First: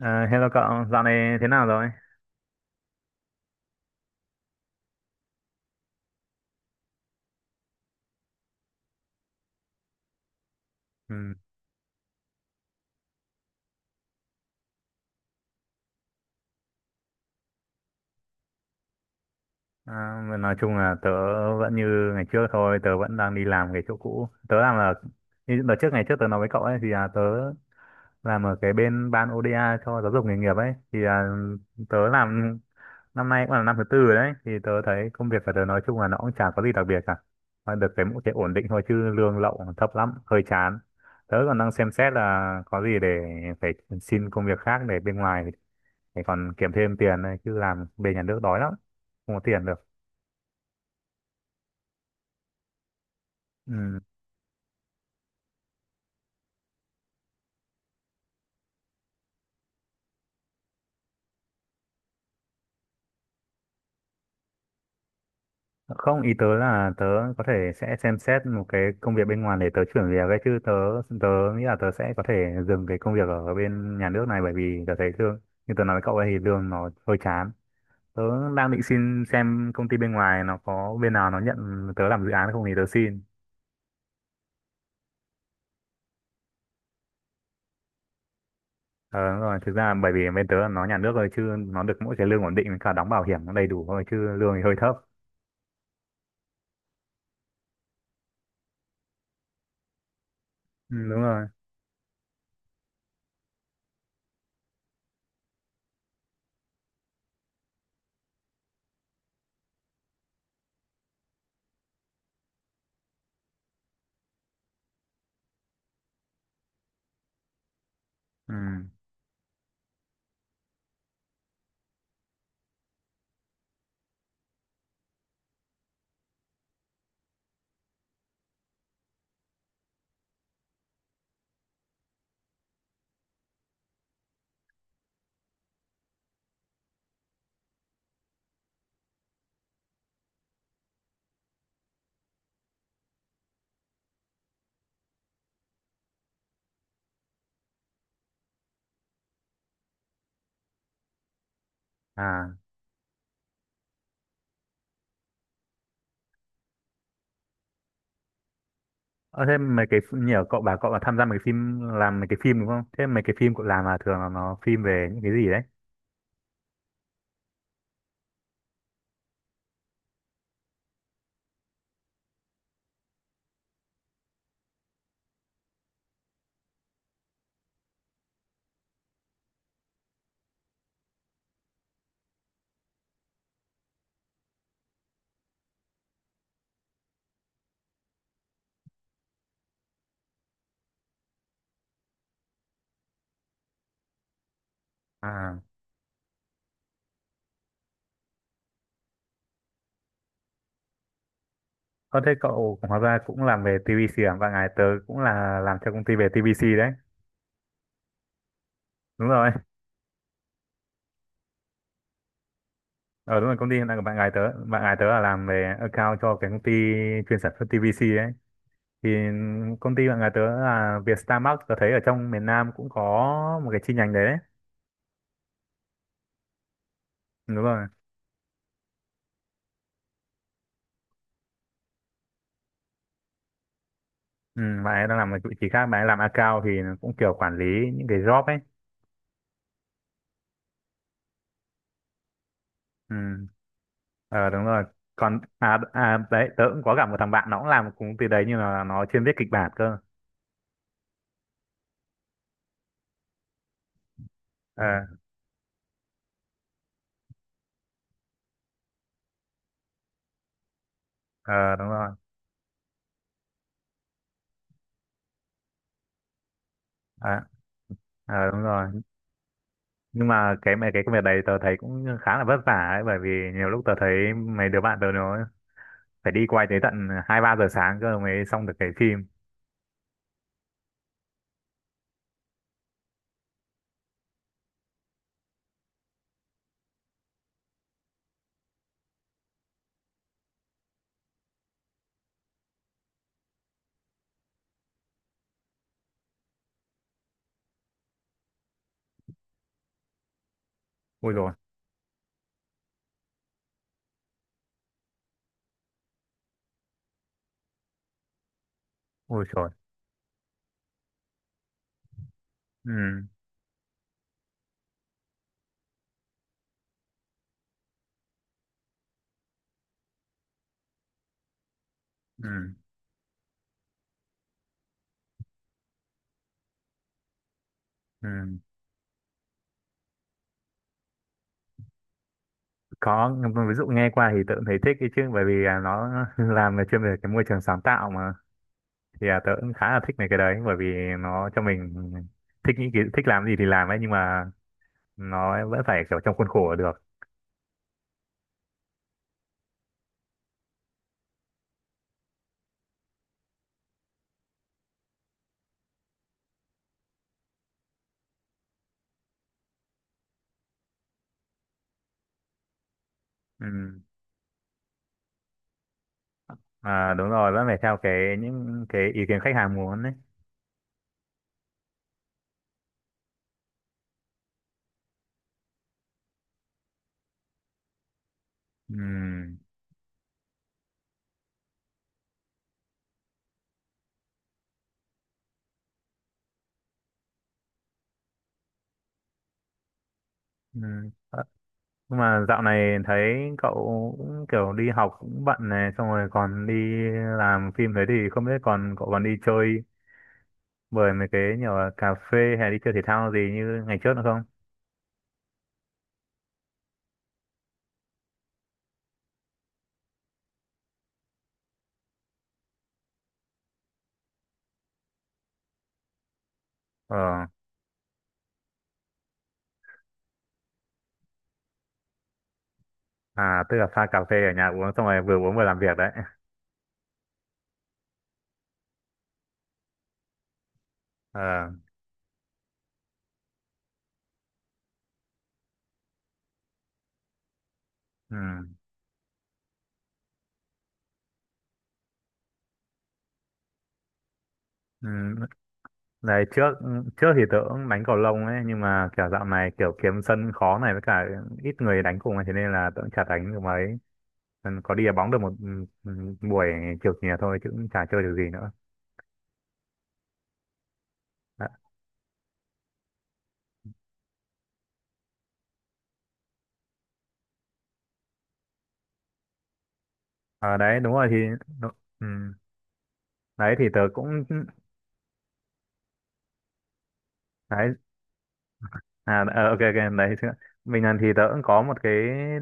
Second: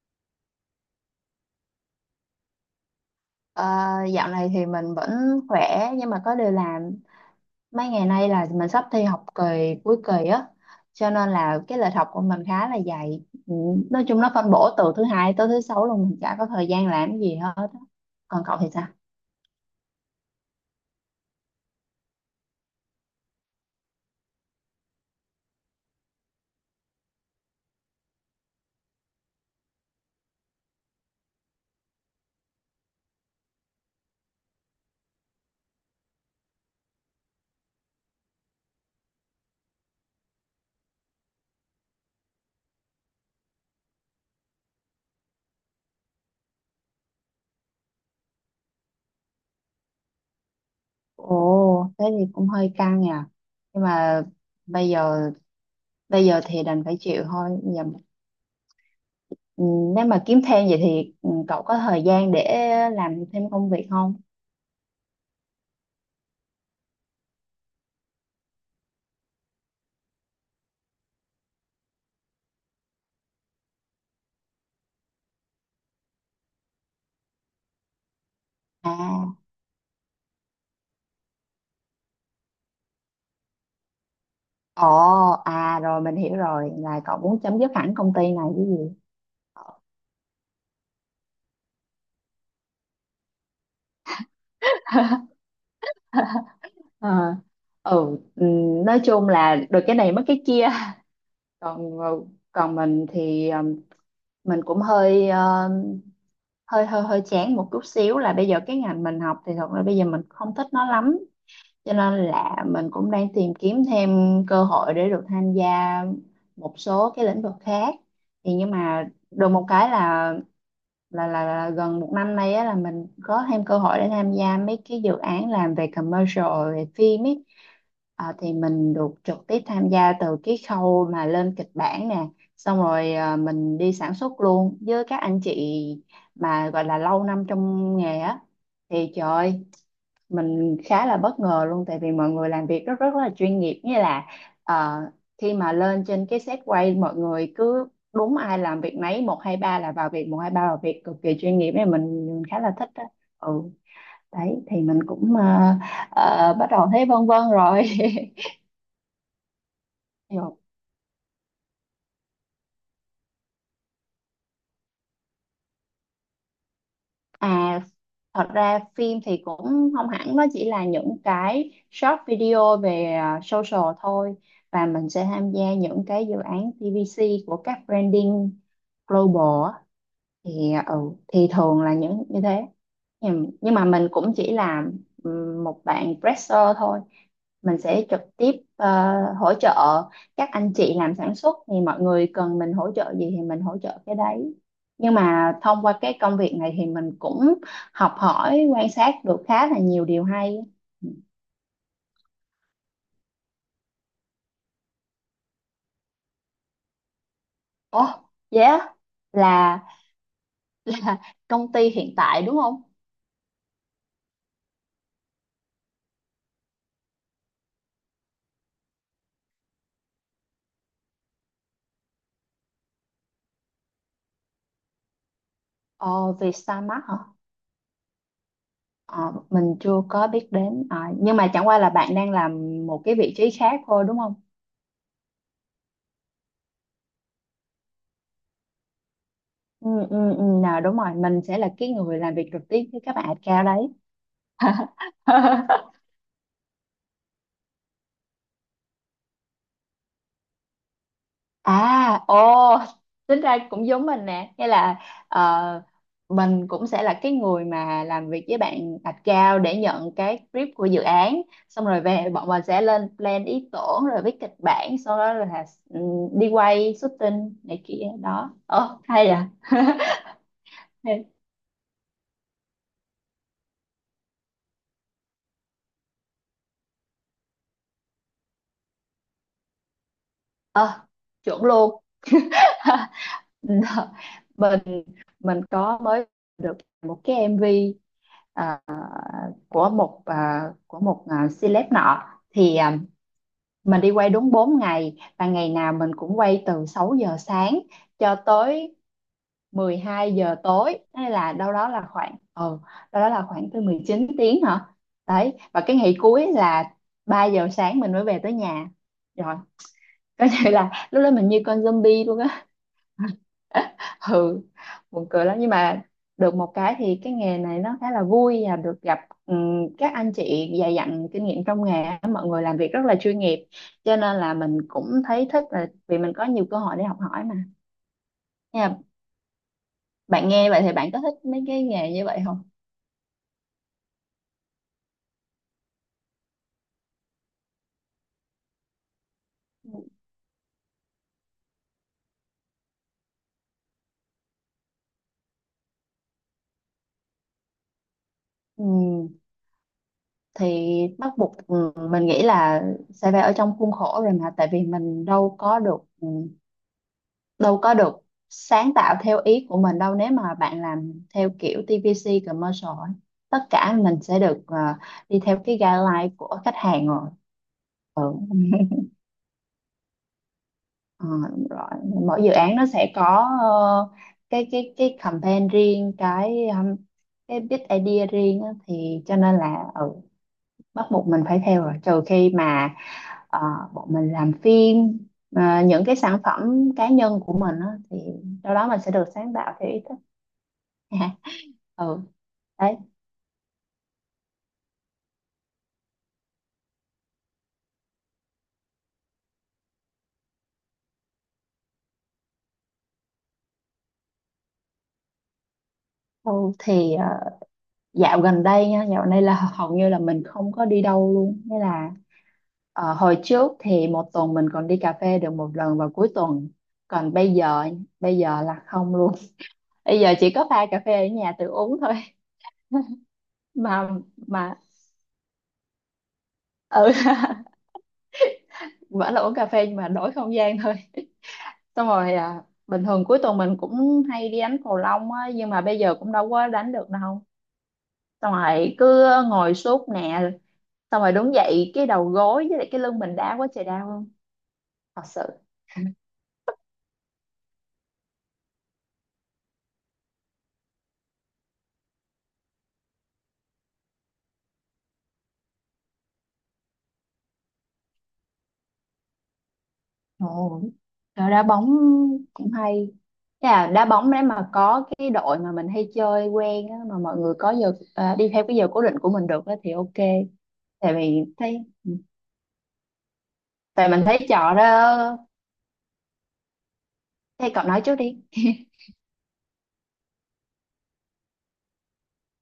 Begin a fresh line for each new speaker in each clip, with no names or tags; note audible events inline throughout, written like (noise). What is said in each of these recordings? À, hello cậu, dạo này thế nào rồi?
Ờ, Dạo này thì mình vẫn khỏe, nhưng mà có điều là mấy ngày nay là mình sắp thi học kỳ, cuối kỳ á, cho nên
Ừ.
là cái lịch học của mình khá là dày. Ừ, nói chung nó phân bổ từ thứ hai tới thứ sáu luôn, mình chả có thời gian làm cái gì hết á. Còn cậu thì sao?
À, mà nói chung là tớ vẫn như ngày trước thôi, tớ vẫn đang đi làm cái chỗ cũ. Tớ làm là, như đợt trước ngày trước tớ nói với cậu ấy, tớ làm ở cái bên ban ODA cho giáo dục nghề nghiệp ấy. Tớ làm năm nay cũng là năm thứ tư rồi đấy. Thì tớ thấy công việc của tớ nói chung là nó cũng chả có gì đặc biệt cả, mà được cái mỗi cái ổn định thôi, chứ lương lậu thấp lắm, hơi chán. Tớ còn đang xem xét là có gì để phải xin công việc khác để bên ngoài, để còn kiếm thêm tiền này, chứ làm bên nhà nước đói lắm, không có tiền được.
Ồ, thế thì cũng hơi căng nhỉ, nhưng
Ừ.
mà bây giờ bây giờ thì đành phải chịu thôi. giờ, ừ, nếu mà kiếm thêm vậy thì cậu có thời gian để làm thêm công việc không?
Không, ý tớ là tớ có thể sẽ xem xét một cái công việc bên ngoài để tớ chuyển việc ấy, chứ tớ tớ nghĩ là tớ sẽ có thể dừng cái công việc ở bên nhà nước này, bởi vì tớ thấy lương như tớ nói với cậu ấy thì lương nó hơi chán. Tớ đang định xin
À
xem công ty bên ngoài nó có bên nào nó nhận tớ làm dự án không thì tớ xin.
Ồ, à Rồi mình hiểu rồi, là cậu muốn chấm dứt hẳn công ty này chứ gì.
Ờ, đúng rồi, thực ra bởi vì bên tớ là nó nhà nước rồi, chứ nó được mỗi cái lương ổn định với cả đóng bảo hiểm nó đầy đủ thôi, chứ lương thì hơi thấp.
(laughs) Ờ, nói chung là được cái này mất cái kia.
Ừ,
(laughs)
đúng rồi.
Còn ờ, Còn mình thì mình cũng hơi ờ, hơi hơi hơi chán một chút xíu, là bây giờ cái ngành mình học thì thật ra bây giờ mình không thích nó lắm. Cho nên là mình cũng đang tìm kiếm thêm cơ hội để được tham gia một số cái lĩnh vực khác.
Ừ.
Thì nhưng mà được một cái là, là gần một năm nay á, là mình có thêm cơ hội để tham gia mấy cái dự án làm về commercial, về phim ấy. Thì mình được trực tiếp tham gia từ cái khâu mà lên kịch bản nè, xong rồi mình đi sản xuất luôn với các anh chị mà gọi là lâu năm trong nghề á. Thì trời ơi, mình khá là bất ngờ luôn, tại vì mọi người làm việc rất rất là chuyên nghiệp. Như là ờ, khi mà lên trên cái set quay, mọi người cứ đúng ai làm việc nấy, một hai ba là vào việc, một hai ba vào việc, cực kỳ chuyên nghiệp ấy. Mình
à
khá là thích đó. Ừ, đấy thì mình cũng bắt đầu thấy vân vân rồi. (laughs)
ờ, Thế mấy cái
Nhưng
nhờ
mà-
cậu bà cậu là tham gia mấy cái phim, làm mấy cái phim đúng không? Thế mấy cái phim cậu làm là thường là nó phim về những cái gì đấy?
à Thật ra phim thì cũng không hẳn, nó chỉ là những cái short video về social thôi, và mình sẽ tham gia những cái dự án TVC của các branding global á. thì ừ thì thường là những như thế. Nhưng mà mình cũng chỉ là một bạn presser thôi. Mình sẽ trực tiếp ờ, hỗ trợ các anh chị làm sản xuất, thì mọi người cần mình hỗ trợ gì thì mình hỗ trợ cái đấy. Nhưng mà
À,
thông qua cái công việc này thì mình cũng học hỏi, quan sát được khá là nhiều điều hay.
có thế cậu hóa ra cũng làm về TVC à? Và ngày tớ cũng là làm cho công ty về TVC đấy.
Ồ, yeah,
Đúng rồi.
là công ty hiện tại đúng không?
Ờ Đúng rồi, công ty hiện tại của bạn gái tớ, bạn gái tớ là làm về account cho cái công ty chuyên sản xuất TVC ấy. Thì công ty bạn gái tớ là Vietstarmark, tớ thấy ở trong miền Nam cũng có một cái chi nhánh đấy đấy.
Ồ, Vietstarmart hả?
Đúng rồi.
Ờ, mình chưa có biết đến. Ờ, nhưng mà chẳng qua là bạn đang làm một cái vị trí khác thôi đúng không?
Ừ, bạn ấy đang làm một vị trí khác, bạn ấy làm account thì cũng kiểu quản lý những cái job ấy.
Ừ, ừ, ừ, nào đúng rồi, mình sẽ là cái người làm việc trực tiếp với các bạn at
Ừ.
cao đấy.
Ờ, đúng rồi. Còn à,
(laughs)
à đấy tớ cũng có gặp một thằng bạn nó cũng làm một công ty đấy, nhưng mà nó chuyên viết kịch bản cơ.
à ồ Tính ra cũng giống mình nè, nghĩa là
Ờ.
ờ, mình cũng sẽ là cái người mà làm việc với bạn at cao để nhận cái brief của dự án,
Ờ
xong
đúng
rồi
rồi.
về bọn mình sẽ lên plan ý tưởng rồi viết kịch bản, sau đó là ừ, đi quay
à,
shooting này kia đó.
ờ đúng rồi,
Ờ Hay à.
nhưng mà cái công việc
Hey,
đấy tớ thấy cũng khá là vất vả ấy, bởi vì nhiều lúc tớ thấy mấy đứa bạn tớ nó phải đi quay tới tận hai ba giờ sáng cơ mới xong được cái phim.
chuẩn luôn. (laughs) mình mình có mới được một cái MV, à, của một celeb nọ. thì à, mình đi quay đúng 4 ngày, và ngày nào mình cũng quay từ 6 giờ sáng cho tới 12 giờ tối, hay
Ui rồi.
là đâu đó là khoảng, tới 19 tiếng hả. Đấy, và cái ngày cuối là 3 giờ sáng mình mới về tới nhà
Ui
rồi.
rồi.
Có thể là lúc đó mình như con zombie luôn.
Ừ.
(laughs) Ừ, buồn cười lắm, nhưng mà được một cái thì cái nghề này nó khá là vui, và được gặp các anh chị dày dặn kinh nghiệm trong nghề á, mọi
Ừ.
người làm việc rất là chuyên nghiệp. Cho nên là mình cũng thấy thích, là vì mình có nhiều cơ hội để học hỏi mà,
Ừ.
nha. Bạn nghe vậy thì bạn có thích mấy cái nghề như vậy không?
Có, ví dụ nghe qua thì tớ cũng thấy thích ấy chứ, bởi vì à, nó (laughs) làm về chuyên về cái môi trường sáng tạo mà. Tớ cũng khá là thích mấy cái đấy, bởi vì nó cho mình thích thích làm gì thì làm ấy, nhưng mà nó vẫn phải kiểu trong khuôn khổ được.
Ừm, thì bắt buộc mình nghĩ là sẽ phải ở trong khuôn khổ rồi mà, tại vì mình đâu có được sáng tạo theo ý của mình đâu nếu mà bạn làm theo kiểu TVC commercial ấy. Tất cả
Ừ.
mình sẽ được đi theo cái guideline của khách hàng
À, đúng
rồi.
rồi, vẫn phải theo
Ừ.
cái những
(laughs)
cái ý kiến khách hàng muốn đấy.
Ờ, đúng rồi, mỗi dự án nó sẽ có cái campaign riêng, cái big idea riêng á,
Ừ.
thì cho nên là bắt buộc mình phải theo rồi, trừ khi mà ờ, bọn mình làm phim, những cái sản phẩm cá nhân của mình á, thì đâu đó mình sẽ được sáng tạo theo ý thích.
Ừ. Ờ. Nhưng
Ừ,
mà dạo
đấy.
này thấy cậu cũng kiểu đi học cũng bận này, xong rồi còn đi làm phim thế, thì không biết còn cậu còn đi chơi bởi mấy cái nhiều là cà phê hay đi chơi thể thao gì như ngày trước nữa không?
Thôi thì dạo gần đây nha, dạo này là hầu như là mình không có đi đâu luôn, nghĩa là hồi trước thì một tuần mình còn đi cà phê được một lần vào cuối tuần, còn
Ờ.
bây giờ là không luôn. (laughs) Bây giờ chỉ có pha cà phê ở nhà tự uống thôi. (laughs)
À, tức là pha
mà
cà phê ở nhà
mà
uống, xong rồi vừa uống vừa làm việc đấy.
ừ (laughs) vẫn là uống cà phê nhưng mà đổi không gian thôi.
Ờ.
(laughs) Xong rồi bình thường cuối tuần mình cũng hay đi đánh cầu lông á, nhưng mà bây giờ cũng đâu có đánh được đâu,
Ừ.
xong rồi cứ ngồi suốt nè, xong rồi đúng vậy, cái đầu gối với lại cái lưng mình đau quá trời đau luôn,
Ừ.
thật sự.
Đấy trước, trước thì tớ cũng đánh cầu lông ấy, nhưng mà kiểu dạo này kiểu kiếm sân khó này, với cả ít người đánh cùng ấy, thế nên là tớ cũng chả đánh được mấy. Ừ, có đi đá bóng được một buổi chiều chiều thôi chứ cũng chả chơi được gì nữa.
Ồ, rồi đá
Đã-
bóng cũng hay. Thế là đá bóng đấy mà, có cái đội mà mình hay chơi quen á, mà mọi người có giờ, đi theo cái giờ cố định của mình được á thì OK,
ờ đấy đúng
tại
rồi, thì
vì thấy,
đú- ừ, đấy thì tớ
tại mình
cũng
thấy trò đó. Thế cậu
đấy.
nói trước đi.
À ờ, ok ok đấy chứ, mình lần thì tớ cũng có một cái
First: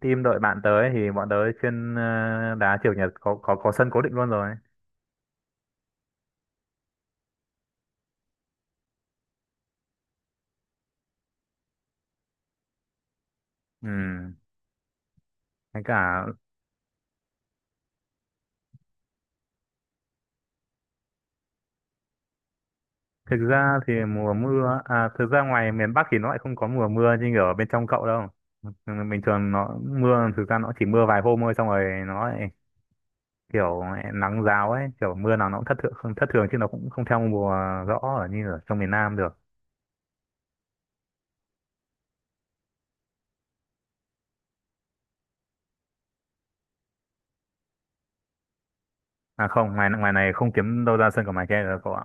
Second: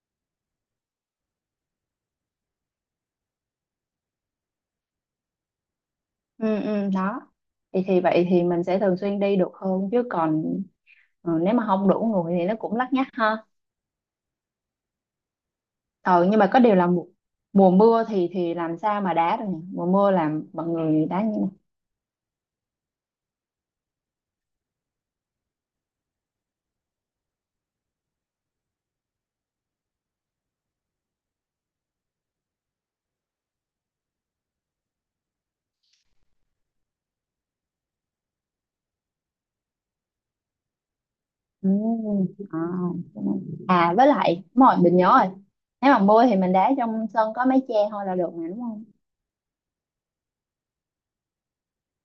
team đội bạn tớ ấy, thì bọn tớ chuyên đá chiều chủ nhật, có sân cố định luôn rồi.
Ừ, ừ, đó. Thì vậy thì mình sẽ thường xuyên đi được hơn, chứ còn ừ, nếu mà không đủ người thì nó cũng lắt nhắt ha.
Ừ. Với cả
Ờ, nhưng mà có điều là mùa mưa thì làm sao mà đá được nhỉ? Mùa mưa làm mọi người đá như này.
thực ra thì mùa mưa à, thực ra ngoài miền Bắc thì nó lại không có mùa mưa như ở bên trong cậu đâu. Ừ, bình thường nó mưa, thực ra nó chỉ mưa vài hôm thôi xong rồi nó lại kiểu nắng giáo ấy, kiểu mưa nào nó cũng thất thường, không thất thường chứ nó cũng không theo mùa rõ ở như ở trong miền Nam được.
À, cái này, với lại đúng rồi, mình nhớ rồi. Nếu mà mưa thì mình đá trong sân có mái che thôi là được mà đúng không?
À không, ngoài ngoài này không kiếm đâu ra sân cỏ mái che được cậu ạ,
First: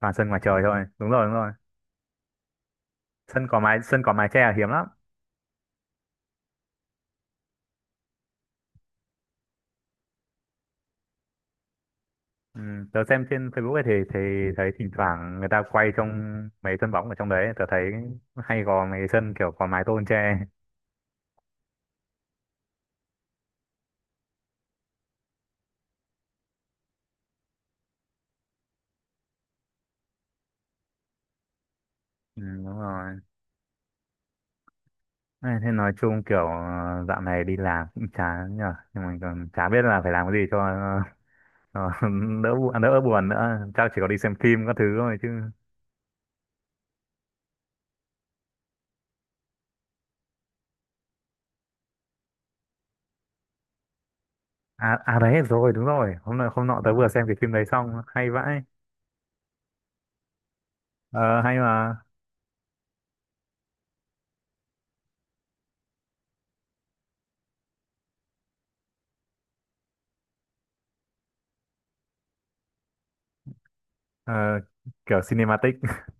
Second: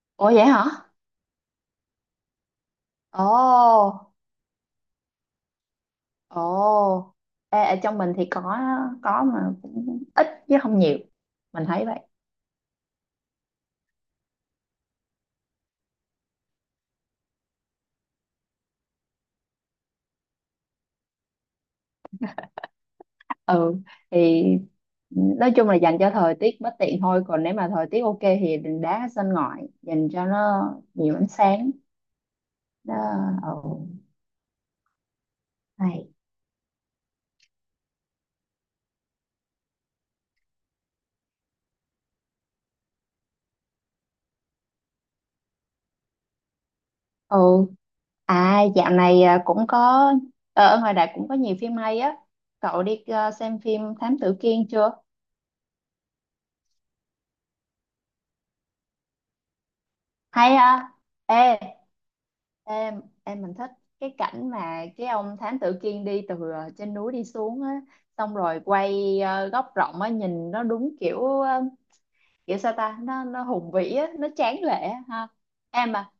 toàn sân
Ủa
ngoài
vậy
trời
hả?
thôi, đúng rồi đúng rồi.
Ồ,
Sân cỏ mái che là hiếm lắm.
ồ. Ê, ở trong mình thì có mà cũng ít chứ không nhiều. Mình thấy vậy.
Ừ, tớ xem trên Facebook ấy thì thấy thỉnh thoảng người ta quay trong mấy sân bóng ở trong đấy, tớ thấy hay có mấy sân kiểu cỏ mái tôn che.
Ừ, thì nói chung là dành cho thời tiết bất tiện thôi, còn nếu mà thời tiết OK thì đừng đá ở sân ngoại, dành cho nó nhiều ánh sáng.
Ừ, đúng
Đó,
rồi.
ừ.
Thế thế nói
Hay.
chung kiểu ờ, dạo này đi làm cũng chán nhờ, nhưng mà còn chả biết là phải làm cái gì cho ờ, (laughs) đỡ đỡ buồn nữa, chắc chỉ có đi xem phim các thứ thôi chứ.
Ừ. À dạo này cũng có ở ngoài đại cũng có nhiều phim hay á. Cậu đi xem phim Thám Tử Kiên chưa?
À, đấy rồi đúng rồi, hôm nọ tớ vừa xem cái phim đấy xong, hay vãi.
Hay ha.
Ờ, hay
Ê,
mà.
em mình thích cái cảnh mà cái ông Thám Tử Kiên đi từ trên núi đi xuống á, xong rồi quay góc rộng á, nhìn nó đúng kiểu kiểu sao ta, nó hùng vĩ á, nó
Ờ,
tráng lệ á
kiểu
ha.
cinematic.
Em à.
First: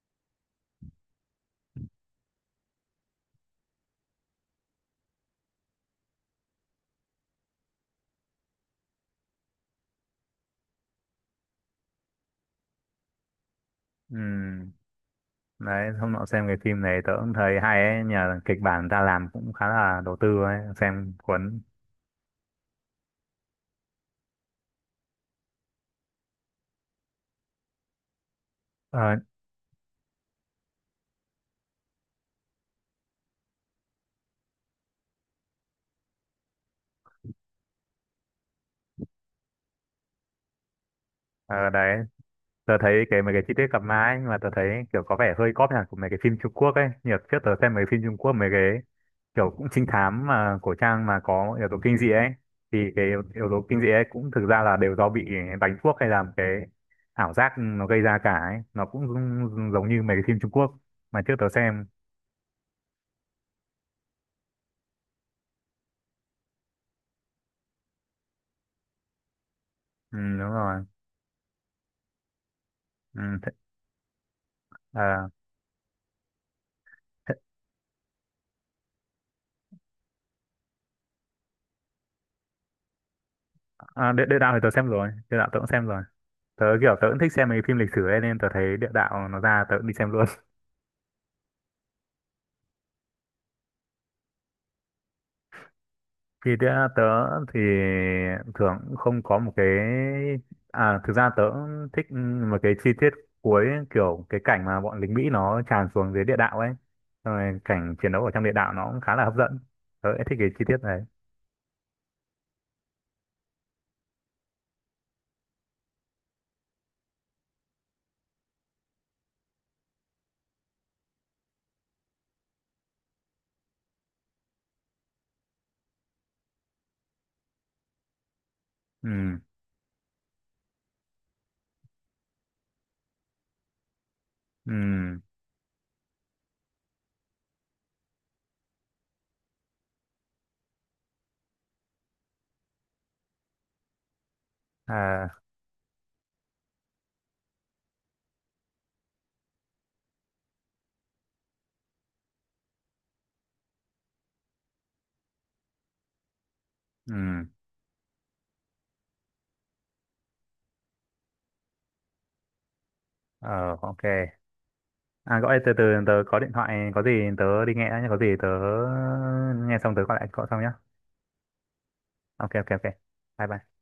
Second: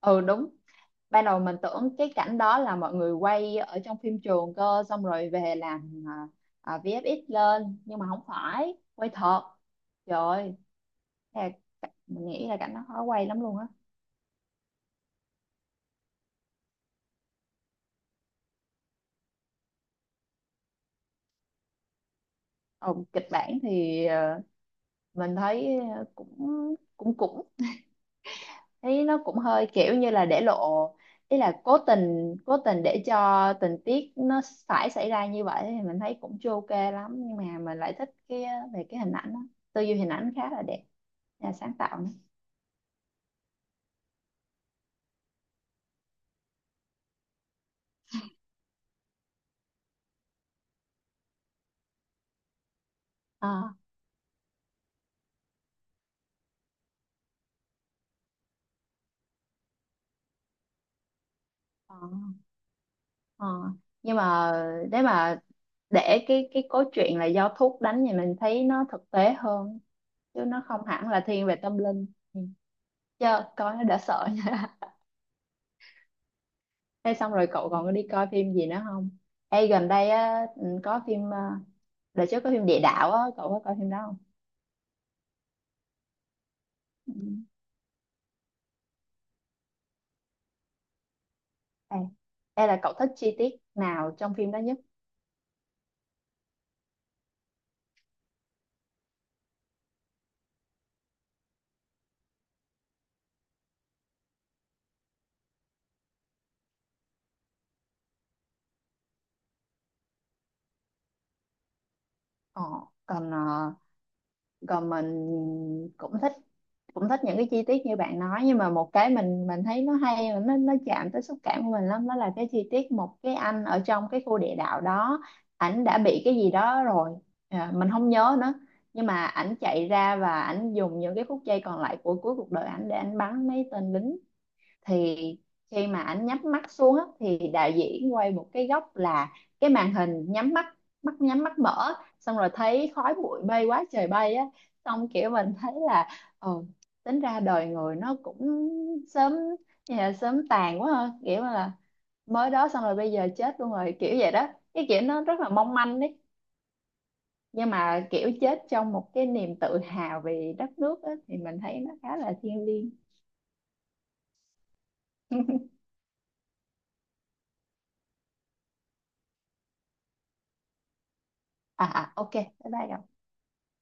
Ừ đúng. Ban đầu mình tưởng cái cảnh đó là mọi người quay ở trong phim trường cơ, xong rồi về làm VFX lên, nhưng mà không phải quay thật. Trời ơi, thiệt, mình nghĩ là cảnh nó khó quay lắm luôn á.
(laughs) Ừ. Đấy hôm nọ xem cái phim này tớ cũng thấy hay ấy nhờ, kịch bản người ta làm cũng khá là đầu tư ấy, xem cuốn.
Ờ, kịch bản thì mình thấy cũng cũng cũng thấy
Ờ.
nó cũng hơi kiểu như là để lộ ý, là cố tình để cho tình tiết nó phải xảy ra như vậy, thì mình thấy cũng chưa OK lắm, nhưng mà mình lại thích cái về cái hình ảnh đó. Tư duy hình ảnh khá là đẹp, nhà
Ờ.
sáng
Đấy,
tạo
tớ thấy cái mấy cái chi tiết cặp má ấy, nhưng mà tớ thấy kiểu có vẻ hơi cóp nhỉ của mấy cái phim Trung Quốc ấy, nhiều trước tớ xem mấy phim Trung Quốc mấy cái kiểu cũng trinh thám mà cổ trang mà có yếu tố kinh dị ấy, thì cái yếu yếu
ờ
tố kinh dị ấy cũng thực ra là đều do bị đánh thuốc hay là một cái ảo giác nó gây ra cả ấy, nó cũng giống giống như mấy cái phim Trung Quốc mà trước tớ xem.
ờ ờ. Nhưng mà để mà để cái cốt truyện là do thuốc đánh thì mình thấy nó thực tế hơn,
Ừ,
chứ
đúng
nó
rồi.
không hẳn là thiên về tâm linh. Ừ.
ừ,
Chứ
th
coi nó đã sợ nha.
à,
(laughs) Thế xong
th
rồi cậu còn có đi coi phim gì nữa không? Ê gần đây á, có phim đợt trước có phim địa đạo á, cậu có coi phim đó không?
Địa đạo thì tớ xem rồi, địa đạo tớ cũng xem rồi, tớ
Ừ.
cũng thích xem mấy cái phim lịch sử ấy nên tớ thấy địa đạo nó ra tớ cũng đi xem luôn.
Ê, ê là cậu thích chi tiết nào trong phim đó nhất?
Thì tớ thì thường cũng không có một cái, à thực ra tớ cũng thích một cái chi tiết cuối kiểu cái cảnh mà bọn lính Mỹ nó tràn xuống dưới địa đạo ấy, xong rồi cảnh chiến đấu ở trong địa đạo nó cũng khá là hấp dẫn, tớ lại thích cái chi tiết này.
Ờ, còn ờ, còn mình cũng thích, cũng thích những cái chi tiết như bạn nói, nhưng mà một cái mình thấy nó hay và nó chạm tới xúc cảm của mình lắm, đó là cái chi tiết một cái anh ở trong cái khu địa đạo đó, ảnh đã bị cái gì đó rồi, mình không nhớ nữa, nhưng mà
Ừ.
ảnh chạy ra và ảnh dùng những cái phút giây còn lại của cuối cuộc đời ảnh để ảnh bắn mấy tên lính.
Ừ.
Thì khi mà ảnh nhắm mắt xuống á, thì đạo diễn quay một cái góc là cái màn hình nhắm mắt, mắt nhắm mắt mở, xong rồi thấy khói bụi bay quá trời bay á, xong kiểu
À.
mình thấy là ừ, tính ra đời người nó cũng sớm, như sớm tàn quá ha, kiểu là mới đó xong rồi bây giờ chết luôn rồi kiểu vậy đó, cái kiểu nó rất là mong manh đấy.
Ừ.
Nhưng mà kiểu chết trong một cái niềm tự hào về đất nước á, thì mình thấy nó khá là thiêng liêng.
Ờ ok. À gọi từ
(laughs)
từ tớ có điện thoại, có gì tớ đi nghe đã nhé, có gì tớ nghe xong tớ gọi lại cậu sau nhé.
OK
Ok ok
bye,
ok.
bye cậu.
Bye bye.